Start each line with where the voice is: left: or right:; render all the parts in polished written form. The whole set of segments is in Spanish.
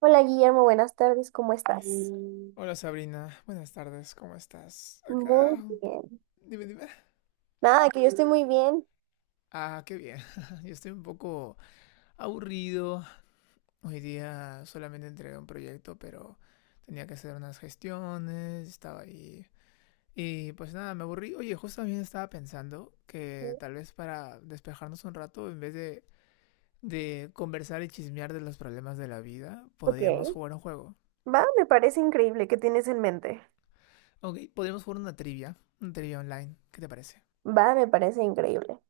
right: Hola Guillermo, buenas tardes, ¿cómo estás?
left: Hola Sabrina, buenas tardes, ¿cómo estás?
right: Muy bien.
left: Dime, dime.
right: Nada, que yo estoy muy bien.
left: Ah, qué bien. Yo estoy un poco aburrido. Hoy día solamente entregué un proyecto, pero tenía que hacer unas gestiones, estaba ahí. Y pues nada, me aburrí. Oye, justo también estaba pensando que tal vez para despejarnos un rato, en vez de conversar y chismear de los problemas de la vida,
right: Ok.
left: podríamos jugar un juego.
right: Va, me parece increíble. ¿Qué tienes en mente?
left: Ok, podríamos jugar una trivia online. ¿Qué te parece?
right: Va, me parece increíble.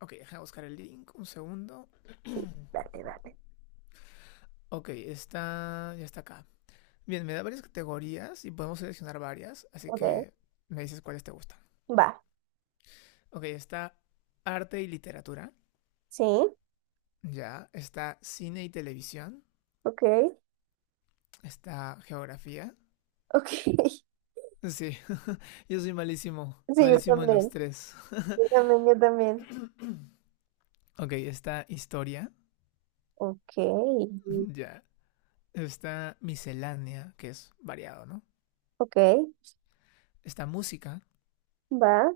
left: Ok, déjame buscar el link, un segundo.
right: Sí, dale, dale.
left: Ok, ya está acá. Bien, me da varias categorías y podemos seleccionar varias, así
right: Ok.
left: que me dices cuáles te gustan.
right: Va,
left: Ok, está arte y literatura,
right: sí,
left: ya, está cine y televisión,
right: ok,
left: está geografía.
right: ok.
left: Sí, yo soy malísimo,
right: Sí, yo
left: malísimo en los
right: también.
left: tres.
right: Yo también, yo también.
left: Ok, está historia,
right: Ok, mm.
left: ya, está miscelánea, que es variado, ¿no?
right: Ok,
left: Está música,
right: va,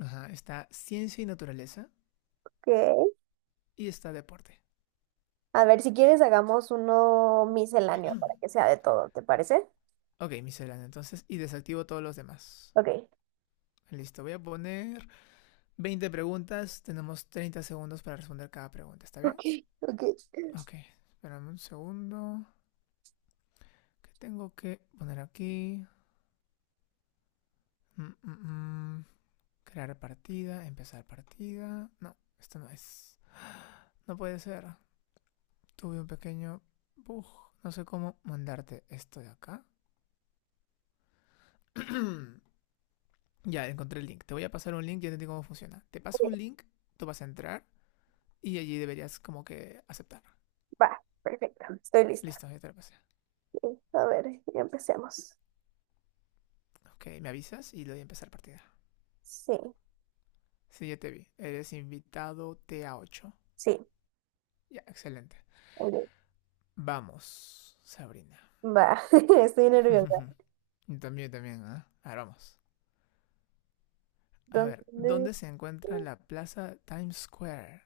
left: ajá, está ciencia y naturaleza
right: ok.
left: y está deporte.
right: A ver, si quieres, hagamos uno misceláneo para que sea de todo, ¿te parece?
left: Ok, miscelánea, entonces, y desactivo todos los demás.
right: Ok,
left: Listo, voy a poner 20 preguntas. Tenemos 30 segundos para responder cada pregunta, ¿está bien?
right: ok, ok.
left: Ok, espérame un segundo. ¿Qué tengo que poner aquí? Mm, mm, mm. Crear partida, empezar partida. No, esto no es. No puede ser. Tuve un pequeño bug. No sé cómo mandarte esto de acá. Ya, encontré el link. Te voy a pasar un link, ya te digo cómo funciona. Te paso un link, tú vas a entrar y allí deberías como que aceptar.
right: Va, perfecto, estoy lista.
left: Listo, ya te lo pasé.
right: A ver, ya empecemos.
left: Ok, me avisas y le doy a empezar partida.
right: Sí,
left: Sí, ya te vi. Eres invitado T a ocho.
right: sí,
left: Ya, excelente.
right: ok,
left: Vamos, Sabrina.
right: va, estoy nerviosa.
left: Yo también, ¿ah? ¿Eh? Ahora vamos. A ver,
right: ¿Dónde?
left: ¿dónde se encuentra la plaza Times Square?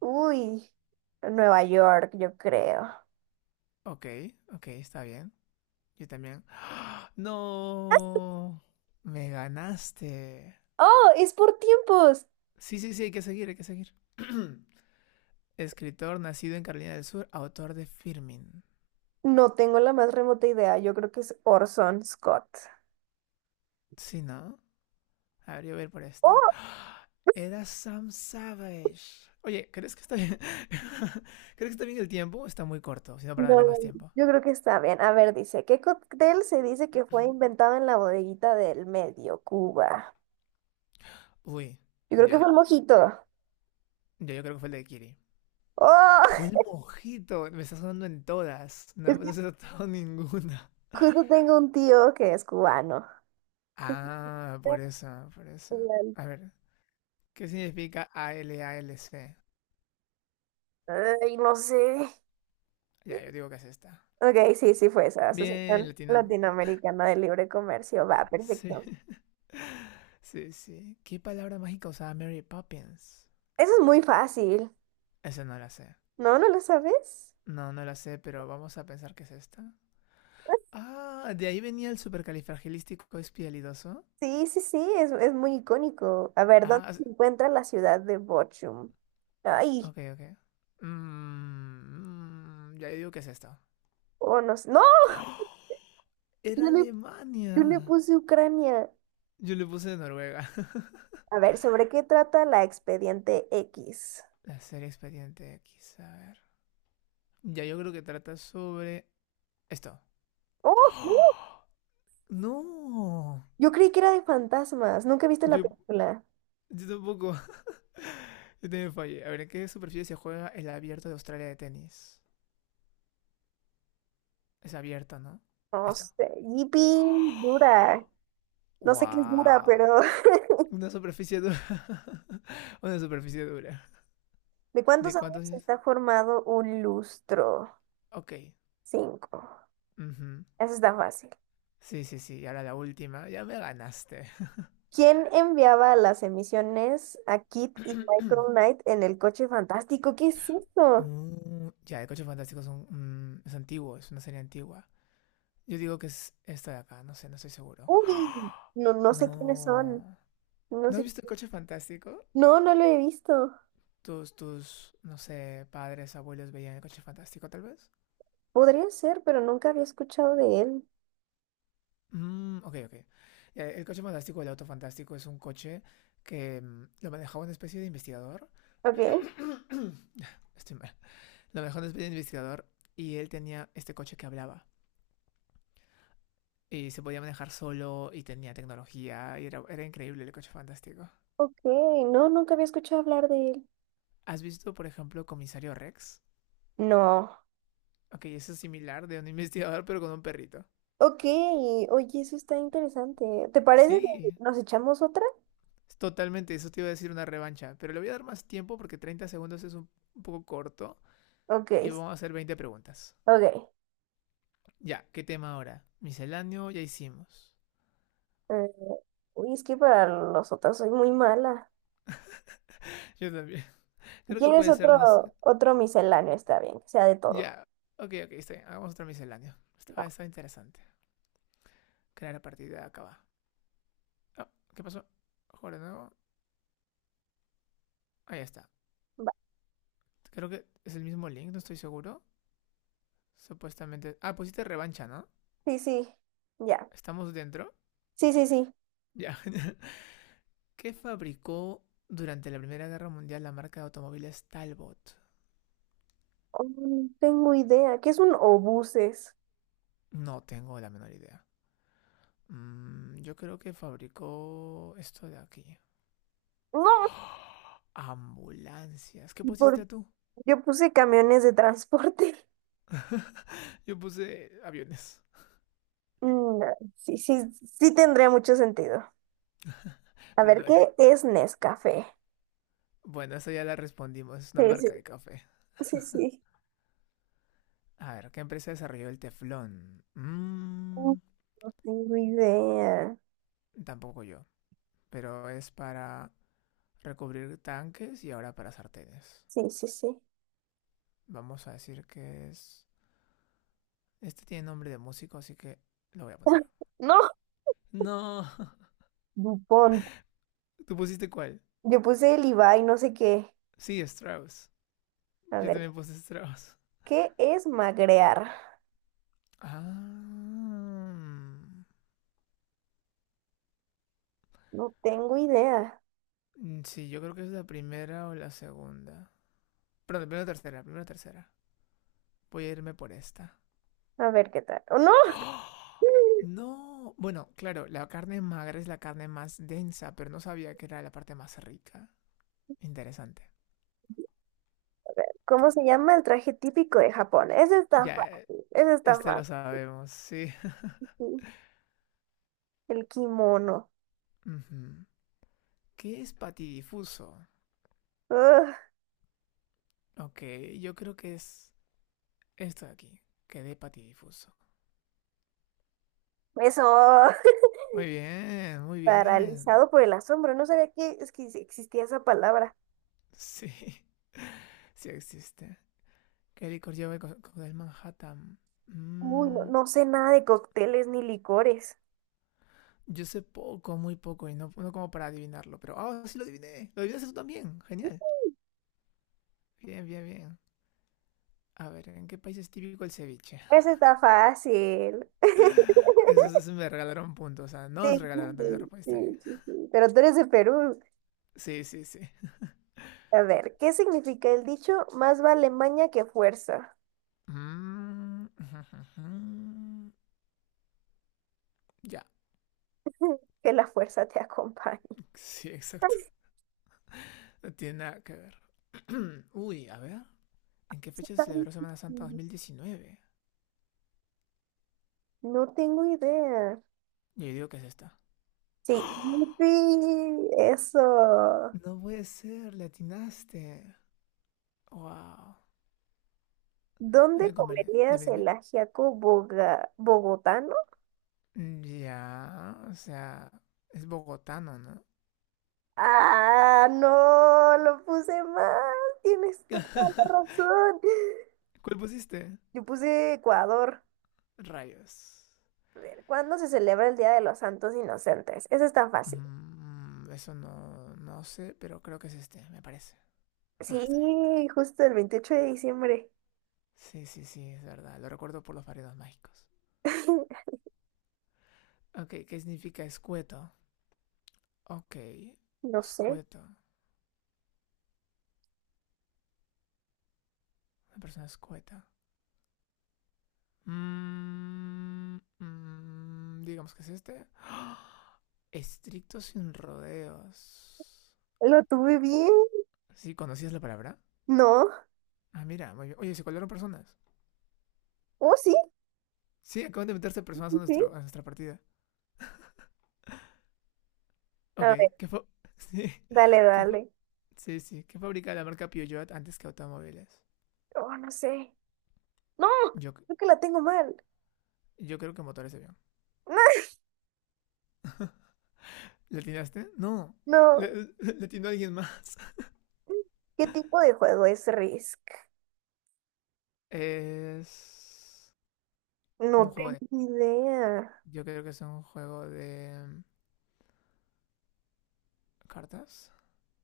right: Uy, Nueva York, yo creo.
left: Ok, ok, está bien. Yo también. ¡No! Me ganaste.
right: ¡Oh, es por tiempos!
left: Sí, sí, sí, hay que seguir, hay que seguir. Escritor nacido en Carolina del Sur, autor de Firmin.
right: No tengo la más remota idea, yo creo que es Orson Scott.
left: Sí, ¿no? A ver, yo voy a ir por
right: Oh,
left: este. Era Sam Savage. Oye, ¿crees que está bien? ¿Crees que está bien el tiempo? Está muy corto, sino para
right: no,
left: darle más tiempo.
right: yo creo que está bien. A ver, dice, ¿qué cóctel se dice que fue inventado en la bodeguita del medio, Cuba?
left: Uy,
right: Yo creo que fue
left: ya.
right: el mojito.
left: Ya, yo creo que fue el de Kiri.
right: ¡Oh!
left: Fue el mojito. Me está sonando en todas. No,
right: Es que
left: no se ha notado ninguna.
right: justo tengo un tío que es cubano. ¿Qué
left: Ah, por eso, por eso. A ver, ¿qué significa ALALC?
right: No sé.
left: Ya, yo digo que es esta.
right: Ok, sí, sí fue esa.
left: Bien,
right: Asociación
left: latinamos.
right: Latinoamericana de Libre Comercio. Va,
left: Sí,
right: perfecto.
left: sí, sí. ¿Qué palabra mágica usaba Mary Poppins?
right: Eso es muy fácil.
left: Esa no la sé.
right: ¿No? ¿No lo sabes?
left: No, no la sé, pero vamos a pensar que es esta. Ah, de ahí venía el supercalifragilístico espialidoso.
right: Sí, sí, sí, es muy icónico. A ver, ¿dónde
left: Ah,
right: se encuentra la ciudad de Bochum? Ay,
left: ok, ok. Ya digo que es esto.
right: oh, no sé. ¡No!
left: Era
right: Yo le, yo le
left: Alemania.
right: puse Ucrania.
left: Yo le puse Noruega.
right: A ver, ¿sobre qué trata la Expediente X?
left: La serie Expediente X, a ver. Ya yo creo que trata sobre esto.
right: ¡Oh! ¡Uh!
left: No.
right: Yo creí que era de fantasmas. ¿Nunca viste la
left: Yo,
right: película?
left: yo tampoco. Yo también fallé. A ver, ¿en qué superficie se juega el abierto de Australia de tenis? Es abierto, ¿no?
right: No
left: Esto.
right: sé. Yipi, dura. No sé qué es dura, pero
left: Wow. Una superficie dura. Una superficie dura.
right: ¿de cuántos
left: ¿De cuántos
right: años
left: años?
right: está formado un lustro?
left: Ok.
right: Cinco.
left: Ujú.
right: Eso está fácil.
left: Sí, sí, sí. Y ahora la última. Ya me ganaste.
right: ¿Quién enviaba las emisiones a Kit y Michael Knight en el coche fantástico? ¿Qué es eso?
left: Ya, el coche fantástico es antiguo, es una serie antigua. Yo digo que es esta de acá, no sé, no estoy seguro.
right: Uy, no, no sé quiénes son.
left: No.
right: No
left: ¿No has
right: sé.
left: visto el coche fantástico?
right: No, no lo he visto.
left: Tus, no sé, padres, abuelos veían el coche fantástico, tal vez.
right: Podría ser, pero nunca había escuchado de él.
left: Ok, ok. Ya, el coche fantástico, el auto fantástico, es un coche que lo manejaba una especie de investigador,
right: Ok,
left: estoy mal. Lo mejor es de investigador y él tenía este coche que hablaba. Y se podía manejar solo y tenía tecnología y era increíble el coche fantástico.
right: ok. No, nunca había escuchado hablar de él.
left: ¿Has visto, por ejemplo, Comisario Rex?
right: No.
left: Ok, eso es similar de un investigador pero con un perrito.
right: Ok, oye, eso está interesante. ¿Te parece
left: Sí,
right: que nos echamos otra?
left: es totalmente, eso te iba a decir una revancha, pero le voy a dar más tiempo porque 30 segundos es un poco corto
right: Ok,
left: y vamos a hacer 20 preguntas.
right: ok.
left: Ya, ¿qué tema ahora? Misceláneo ya hicimos.
right: Eh, es que para los otros soy muy mala.
left: Yo también.
right: Si
left: Creo que
right: ¿quieres
left: puede ser, no.
right: otro, otro misceláneo? Está bien, que sea de todo.
left: Ya. Ok, ok, está bien. Hagamos otro misceláneo.
right: Va,
left: Estaba interesante. Crear a partir de acá. Va. Ah, ¿qué pasó? Joder, no. Ahí está.
right: va.
left: Creo que es el mismo link, no estoy seguro. Supuestamente. Ah, pusiste revancha, ¿no?
right: Sí, sí, ya.
left: ¿Estamos dentro?
right: Sí, sí, sí.
left: Ya. ¿Qué fabricó durante la Primera Guerra Mundial la marca de automóviles Talbot?
right: Oh, no tengo idea. ¿Qué es un obuses?
left: No tengo la menor idea. Yo creo que fabricó esto de aquí.
right: No,
left: ¡Oh! Ambulancias. ¿Qué
right: ¿y por qué
left: pusiste tú?
right: yo puse camiones de transporte?
left: Yo puse aviones,
right: No, sí, sí, sí tendría mucho sentido. A
left: pero no.
right: ver, ¿qué es Nescafé?
left: Bueno, eso ya la respondimos, es una
right: Sí,
left: marca de café.
right: sí, sí, sí.
left: A ver, ¿qué empresa desarrolló el teflón?
right: Mm, no tengo idea.
left: Tampoco yo, pero es para recubrir tanques y ahora para sartenes.
right: Sí, sí, sí.
left: Vamos a decir que es... Este tiene nombre de músico, así que lo voy a poner.
right: No,
left: No,
right: Dupont.
left: ¿tú pusiste cuál?
right: Yo puse el Ibai, no sé qué.
left: Sí, Strauss.
right: A
left: Yo
right: ver,
left: también puse Strauss.
right: ¿qué es magrear?
left: Ah,
right: No tengo idea.
left: sí, yo creo que es la primera o la segunda. Perdón, primero tercera, primero tercera. Voy a irme por esta.
right: A ver qué tal. ¡Oh, no!
left: No, bueno, claro, la carne magra es la carne más densa, pero no sabía que era la parte más rica. Interesante.
right: ¿Cómo se llama el traje típico de Japón? Ese está
left: Ya,
right: fácil, ese está
left: este lo sabemos, sí.
right: fácil. El kimono.
left: Ujú. ¿Qué es patidifuso?
right: Ugh,
left: Ok, yo creo que es esto de aquí, que de patidifuso.
right: eso.
left: Muy bien, muy bien.
right: Paralizado por el asombro. No sabía es que existía esa palabra.
left: Sí, sí existe. ¿Qué licor lleva el cóctel Manhattan?
right: Uy, no,
left: Mm,
right: no sé nada de cócteles ni licores.
left: yo sé poco, muy poco, y no, no como para adivinarlo, pero... ¡Ah, sí lo adiviné! ¡Lo adivinaste tú también! ¡Genial! Bien, bien, bien. A ver, ¿en qué país es típico el ceviche?
right: Ese está fácil.
left: Eso me regalaron puntos. O sea, no nos
right: Sí, sí,
left: regalaron también la
right: sí,
left: respuesta bien.
right: sí, sí, sí. Pero tú eres de Perú.
left: Sí, sí, sí.
right: A ver, ¿qué significa el dicho? Más vale maña que fuerza.
left: Mm, Ya,
right: Que la fuerza te acompañe.
left: sí,
right: Ay,
left: exacto. No tiene nada que ver. Uy, a ver. ¿En qué fecha se
right: está
left: celebró Semana Santa
right: difícil.
left: 2019?
right: No tengo idea.
left: Yo digo que es esta.
right: Sí, yupi, eso.
left: No puede ser, le atinaste. Wow.
right: ¿Dónde
left: ¿Dónde convenía?
right: comerías
left: Dime,
right: el
left: dime.
right: ajiaco boga- bogotano?
left: Ya, o sea, es bogotano, ¿no?
right: Ah, no, lo puse mal. Tienes toda la razón.
left: ¿Cuál pusiste?
right: Yo puse Ecuador.
left: Rayos.
right: A ver, ¿cuándo se celebra el Día de los Santos Inocentes? Eso es tan fácil.
left: Eso no, no sé, pero creo que es este, me parece. Ah, está bien.
right: Sí, justo el 28 de diciembre.
left: Sí, sí, sí, es verdad. Lo recuerdo por los variados mágicos. Ok, ¿qué significa escueto? Ok,
right: No sé.
left: escueto. Una persona escueta. Digamos que es este. Estricto sin rodeos.
right: ¿Lo tuve bien?
left: ¿Sí? ¿Conocías la palabra?
right: No.
left: Ah, mira, muy bien. Oye, se colaron personas.
right: Oh, sí,
left: Sí, acaban de meterse personas
right: sí, sí.
left: a nuestra partida. Ok,
right: A ver,
left: ¿qué fue? Sí,
right: dale,
left: ¿qué
right: dale.
left: sí, sí. ¿Qué fabrica la marca Peugeot antes que automóviles?
right: Oh, no sé. No,
left: Yo,
right: creo que la tengo mal.
left: yo creo que motores de avión. ¿Le atinaste? No.
right: No.
left: Le, le atinó alguien más.
right: ¿Qué tipo de juego es Risk?
left: Es un
right: No
left: juego
right: tengo
left: de...
right: idea.
left: Yo creo que es un juego de... ¿cartas?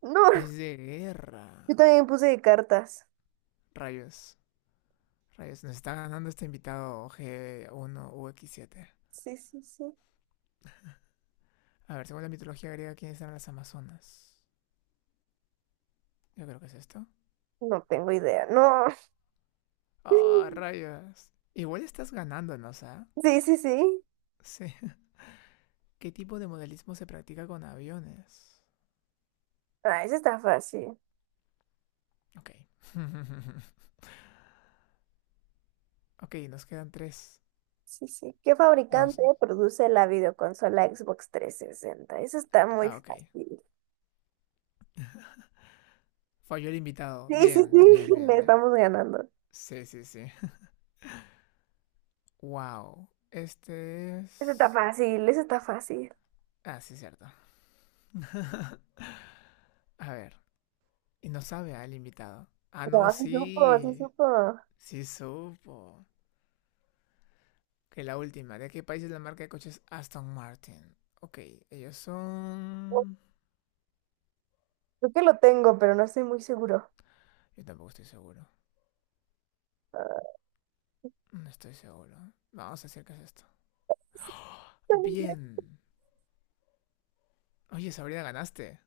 right: No,
left: Es de
right: yo
left: guerra.
right: también puse de cartas.
left: Rayos. Rayos. Nos está ganando este invitado g 1 x 7.
right: Sí, sí, sí.
left: A ver, según la mitología griega, ¿quiénes eran las Amazonas? Yo creo que es esto.
right: No tengo idea. No.
left: ¡Ah, rayos! Igual estás ganándonos, ¿ah?
right: Sí, sí, sí.
left: Sí. ¿Qué tipo de modelismo se practica con aviones?
right: Ah, eso está fácil.
left: Ok. Ok, nos quedan tres.
right: Sí, sí. ¿Qué
left: Dos.
right: fabricante produce la videoconsola Xbox 360? Eso está muy
left: Ah, ok.
right: fácil.
left: Falló el invitado.
right: Sí, sí,
left: Bien,
right: sí,
left: bien, bien,
right: le
left: bien.
right: estamos ganando.
left: Sí, sí, sí. Wow. Este
right: Eso está
left: es...
right: fácil, eso está fácil.
left: Ah, sí, cierto. A ver. Y no sabe al invitado. Ah, no,
right: No, sí supo, sí
left: sí.
right: supo.
left: Sí supo. Que la última. ¿De qué país es la marca de coches Aston Martin? Ok, ellos son...
right: Creo que lo tengo, pero no estoy muy seguro.
left: Yo tampoco estoy seguro.
right: Ah,
left: No estoy seguro. Vamos a decir que es esto. Bien. Oye, Sabrina, ganaste.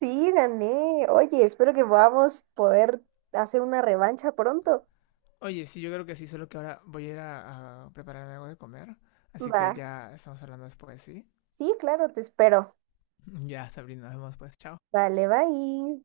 right: sí, gané. Oye, espero que podamos poder hacer una revancha pronto.
left: Oye, sí, yo creo que sí, solo que ahora voy a ir a prepararme algo de comer. Así
right: Va.
left: que ya estamos hablando después, ¿sí?
right: Sí, claro, te espero.
left: Ya, Sabrina, nos vemos pues. Chao.
right: Vale, bye.